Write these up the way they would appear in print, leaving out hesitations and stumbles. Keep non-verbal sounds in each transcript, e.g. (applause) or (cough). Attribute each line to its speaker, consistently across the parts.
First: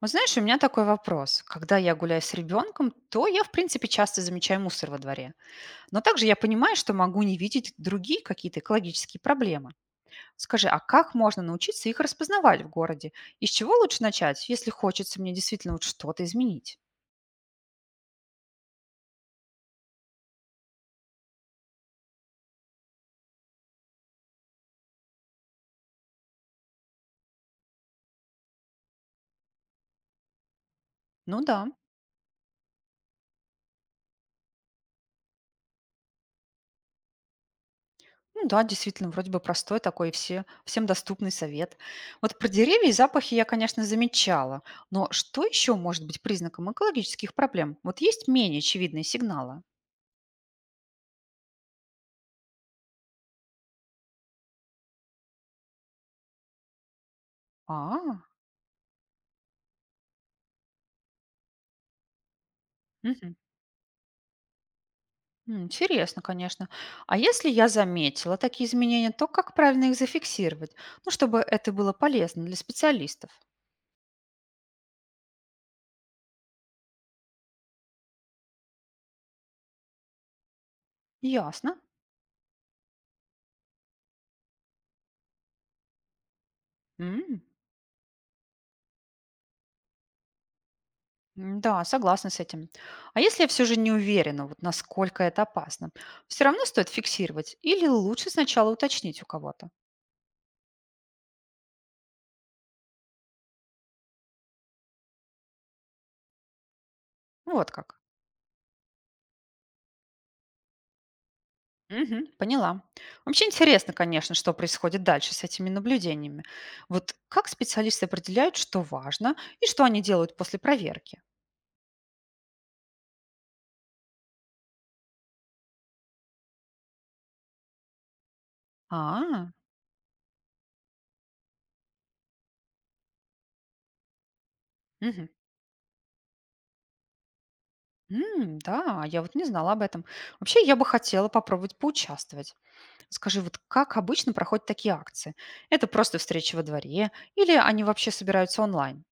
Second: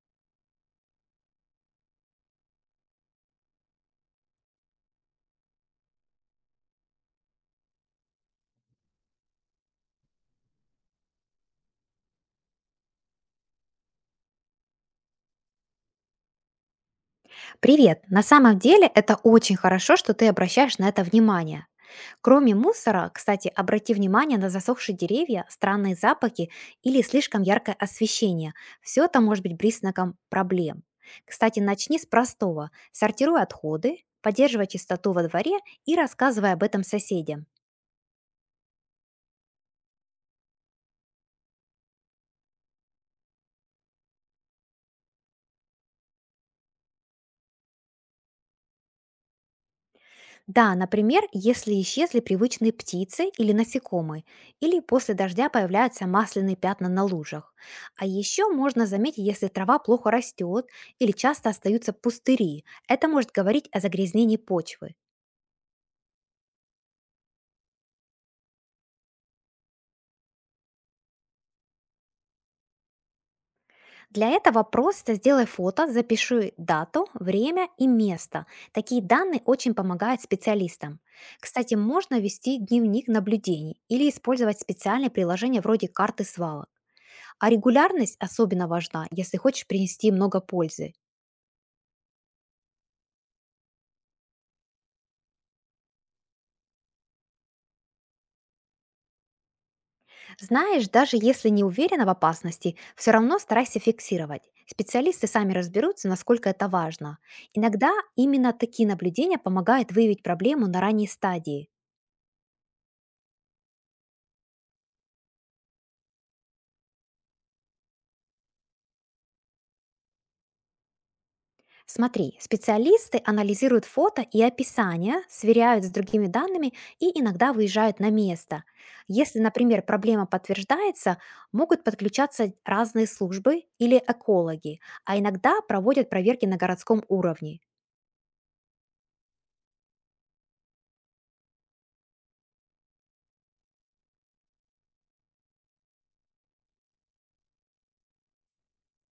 Speaker 1: Вот знаешь, у меня такой вопрос. Когда я гуляю с ребенком, то я, в принципе, часто замечаю мусор во дворе. Но также я понимаю, что могу не видеть другие какие-то экологические проблемы. Скажи, а как можно научиться их распознавать в городе? И с чего лучше начать, если хочется мне действительно вот что-то изменить?
Speaker 2: Привет! На самом деле это очень хорошо, что ты обращаешь на это внимание. Кроме мусора, кстати, обрати внимание на засохшие деревья, странные запахи или слишком яркое освещение. Все это может быть признаком проблем.
Speaker 1: Ну да,
Speaker 2: Кстати, начни с простого. Сортируй отходы, поддерживай чистоту во дворе и рассказывай об этом соседям.
Speaker 1: ну да, действительно, вроде бы простой такой, всем доступный совет. Вот про деревья и запахи я, конечно, замечала. Но что еще может быть признаком экологических проблем? Вот есть менее очевидные сигналы.
Speaker 2: Да, например, если исчезли привычные птицы или насекомые, или после дождя появляются масляные пятна на лужах. А
Speaker 1: А,
Speaker 2: еще можно заметить, если трава плохо растет или часто остаются пустыри. Это может
Speaker 1: мгм.
Speaker 2: говорить о загрязнении почвы.
Speaker 1: Интересно, конечно. А если я заметила такие изменения, то как правильно их зафиксировать? Ну, чтобы это было полезно для специалистов.
Speaker 2: Для этого просто сделай фото, запиши дату, время и место. Такие данные очень помогают специалистам. Кстати,
Speaker 1: Ясно.
Speaker 2: можно вести дневник наблюдений или использовать специальные приложения вроде карты свалок.
Speaker 1: М,
Speaker 2: А регулярность особенно важна, если хочешь принести много пользы.
Speaker 1: Да, согласна с этим. А если я все же не уверена, вот насколько это опасно, все равно стоит фиксировать или лучше сначала уточнить у кого-то?
Speaker 2: Знаешь, даже если не уверена в опасности, все равно старайся фиксировать. Специалисты сами разберутся, насколько это важно.
Speaker 1: Ну, вот
Speaker 2: Иногда
Speaker 1: как.
Speaker 2: именно такие наблюдения помогают выявить проблему на ранней стадии.
Speaker 1: Мгм, поняла. Вообще интересно, конечно, что происходит дальше с этими наблюдениями. Вот как специалисты определяют, что важно и что они делают после проверки?
Speaker 2: Смотри, специалисты анализируют фото и описание, сверяют с другими данными и иногда выезжают на место. Если,
Speaker 1: А,
Speaker 2: например, проблема подтверждается, могут подключаться разные службы или экологи, а
Speaker 1: мгм.
Speaker 2: иногда проводят проверки на городском уровне.
Speaker 1: Да, я вот не знала об этом. Вообще, я бы хотела попробовать поучаствовать. Скажи, вот как обычно проходят такие акции? Это просто встреча во дворе или они вообще собираются онлайн?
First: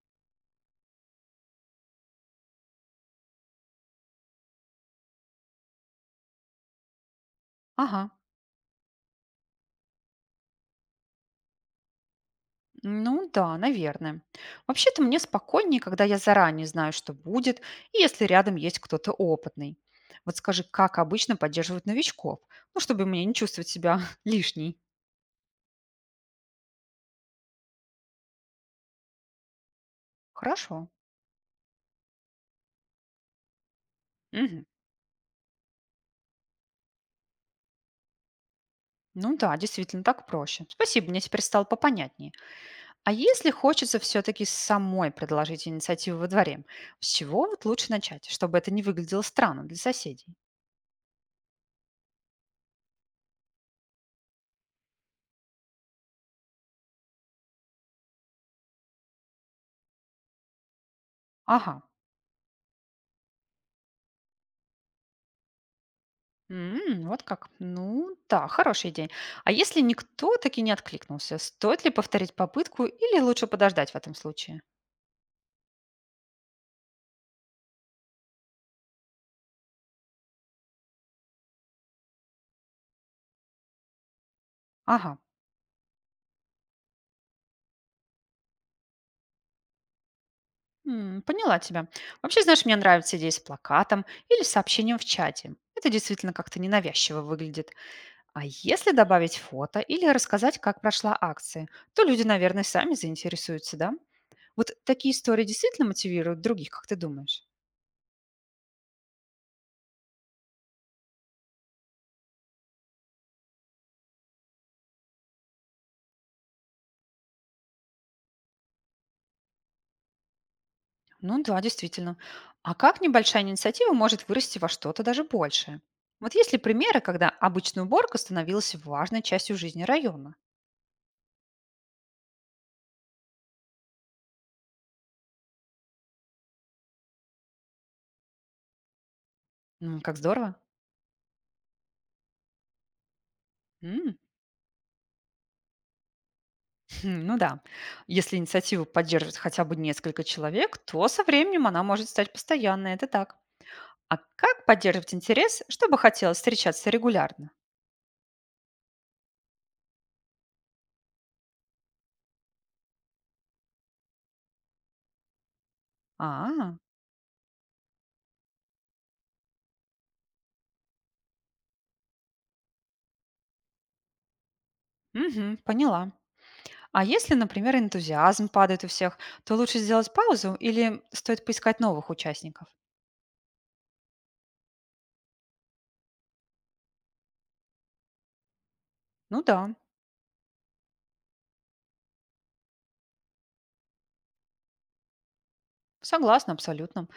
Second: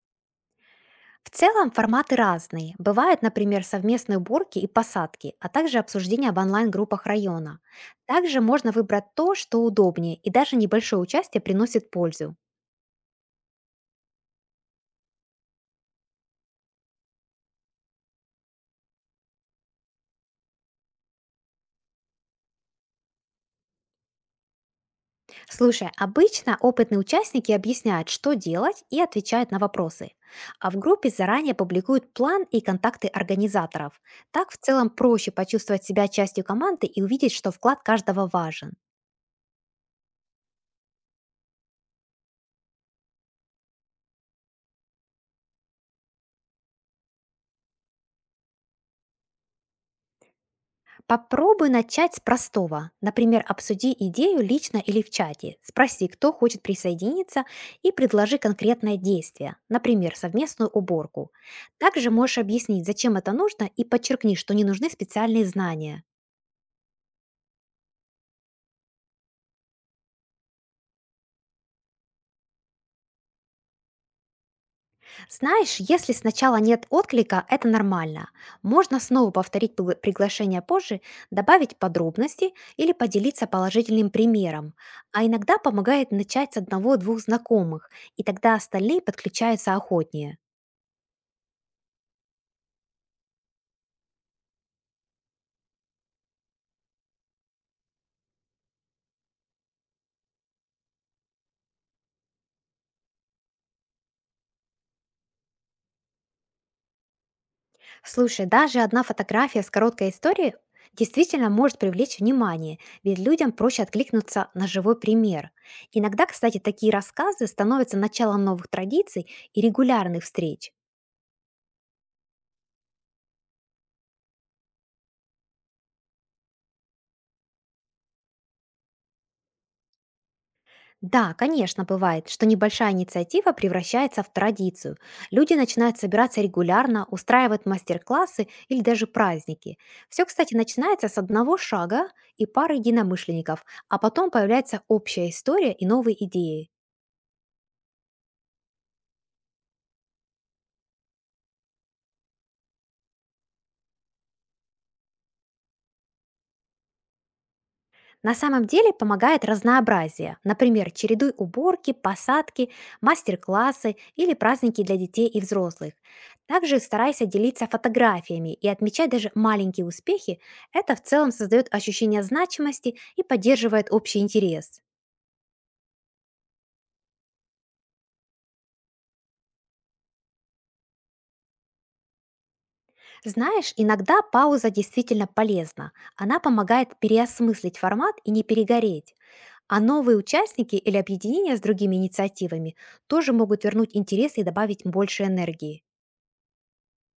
Speaker 2: В целом форматы разные. Бывают, например, совместные уборки и посадки, а также обсуждения в онлайн-группах района.
Speaker 1: Ага,
Speaker 2: Также можно выбрать то, что удобнее и даже небольшое участие приносит пользу.
Speaker 1: ну да, наверное. Вообще-то мне спокойнее, когда я заранее знаю, что будет, и если рядом есть кто-то опытный. Вот скажи, как обычно поддерживают новичков? Ну, чтобы мне не чувствовать себя (laughs) лишней.
Speaker 2: Слушай, обычно опытные участники объясняют, что делать, и отвечают на вопросы. А в
Speaker 1: Хорошо.
Speaker 2: группе заранее публикуют план и контакты организаторов. Так в
Speaker 1: Мгм.
Speaker 2: целом проще почувствовать себя частью команды и увидеть, что вклад каждого важен.
Speaker 1: Ну да, действительно, так проще. Спасибо, мне теперь стало попонятнее. А если хочется все-таки самой предложить инициативу во дворе, с чего вот лучше начать, чтобы это не выглядело странно для соседей?
Speaker 2: Попробуй начать с простого. Например, обсуди идею лично или в чате. Спроси, кто хочет присоединиться и предложи конкретное действие. Например, совместную уборку.
Speaker 1: Ага,
Speaker 2: Также можешь объяснить, зачем это нужно и подчеркни, что не нужны специальные знания.
Speaker 1: Вот как. Ну да, хорошая идея. А если никто таки не откликнулся, стоит ли повторить попытку или лучше подождать в этом случае?
Speaker 2: Знаешь, если сначала нет отклика, это нормально. Можно снова повторить приглашение позже, добавить подробности или поделиться положительным примером.
Speaker 1: Ага,
Speaker 2: А иногда помогает начать с одного-двух знакомых, и тогда остальные подключаются охотнее.
Speaker 1: Поняла тебя. Вообще, знаешь, мне нравится идея с плакатом или сообщением в чате. Это действительно как-то ненавязчиво выглядит. А если добавить фото или рассказать, как прошла акция, то люди, наверное, сами заинтересуются, да? Вот такие истории действительно мотивируют других, как ты думаешь?
Speaker 2: Слушай, даже одна фотография с короткой историей действительно может привлечь внимание, ведь людям проще откликнуться на живой пример. Иногда, кстати, такие рассказы становятся началом новых традиций и регулярных встреч.
Speaker 1: Ну да, действительно. А как небольшая инициатива может вырасти во что-то даже большее? Вот есть ли примеры, когда обычная уборка становилась важной частью жизни района?
Speaker 2: Да, конечно, бывает, что небольшая инициатива превращается в традицию. Люди начинают собираться регулярно, устраивают мастер-классы или даже праздники.
Speaker 1: Как
Speaker 2: Все, кстати,
Speaker 1: здорово.
Speaker 2: начинается с одного шага и пары единомышленников, а
Speaker 1: М,
Speaker 2: потом появляется общая история и новые идеи.
Speaker 1: (laughs) ну да. Если инициативу поддерживает хотя бы несколько человек, то со временем она может стать постоянной. Это так. А как поддерживать интерес, чтобы хотелось встречаться регулярно?
Speaker 2: На самом деле помогает разнообразие. Например, чередуй уборки, посадки, мастер-классы или праздники для детей и взрослых.
Speaker 1: А,
Speaker 2: Также старайся делиться фотографиями и отмечать даже маленькие успехи. Это в целом создает ощущение значимости и поддерживает общий интерес.
Speaker 1: мгм, поняла. А если, например, энтузиазм падает у всех, то лучше сделать паузу или стоит поискать новых участников?
Speaker 2: Знаешь, иногда пауза действительно полезна. Она помогает переосмыслить формат и не перегореть.
Speaker 1: Ну да,
Speaker 2: А новые участники или объединения с другими инициативами тоже могут вернуть интерес и добавить больше энергии.
Speaker 1: согласна абсолютно.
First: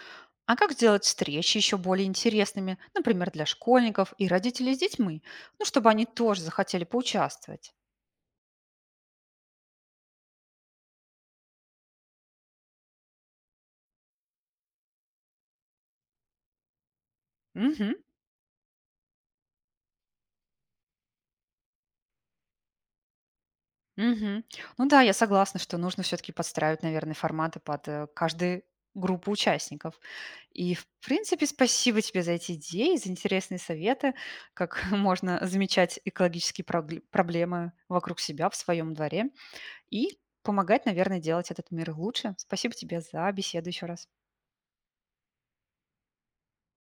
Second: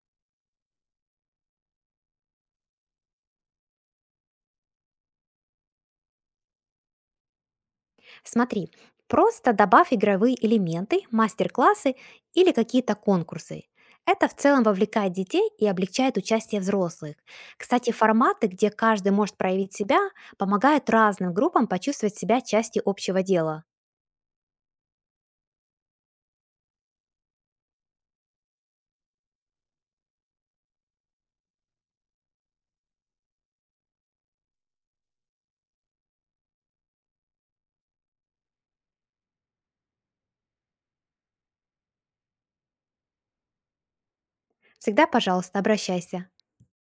Speaker 1: А как сделать встречи еще более интересными, например, для школьников и родителей с детьми, ну, чтобы они тоже захотели поучаствовать?
Speaker 2: Смотри, просто добавь игровые элементы, мастер-классы или какие-то конкурсы. Это в целом вовлекает детей и облегчает участие взрослых. Кстати,
Speaker 1: Мгм.
Speaker 2: форматы, где каждый может проявить себя, помогают разным группам почувствовать себя частью общего дела.
Speaker 1: Мгм. Ну да, я согласна, что нужно все-таки подстраивать, наверное, форматы под каждую группу участников. И, в принципе, спасибо тебе за эти идеи, за интересные советы, как (laughs) можно замечать экологические проблемы вокруг себя в своем дворе и помогать, наверное, делать этот мир лучше. Спасибо тебе за беседу еще раз.
Speaker 2: Всегда, пожалуйста, обращайся.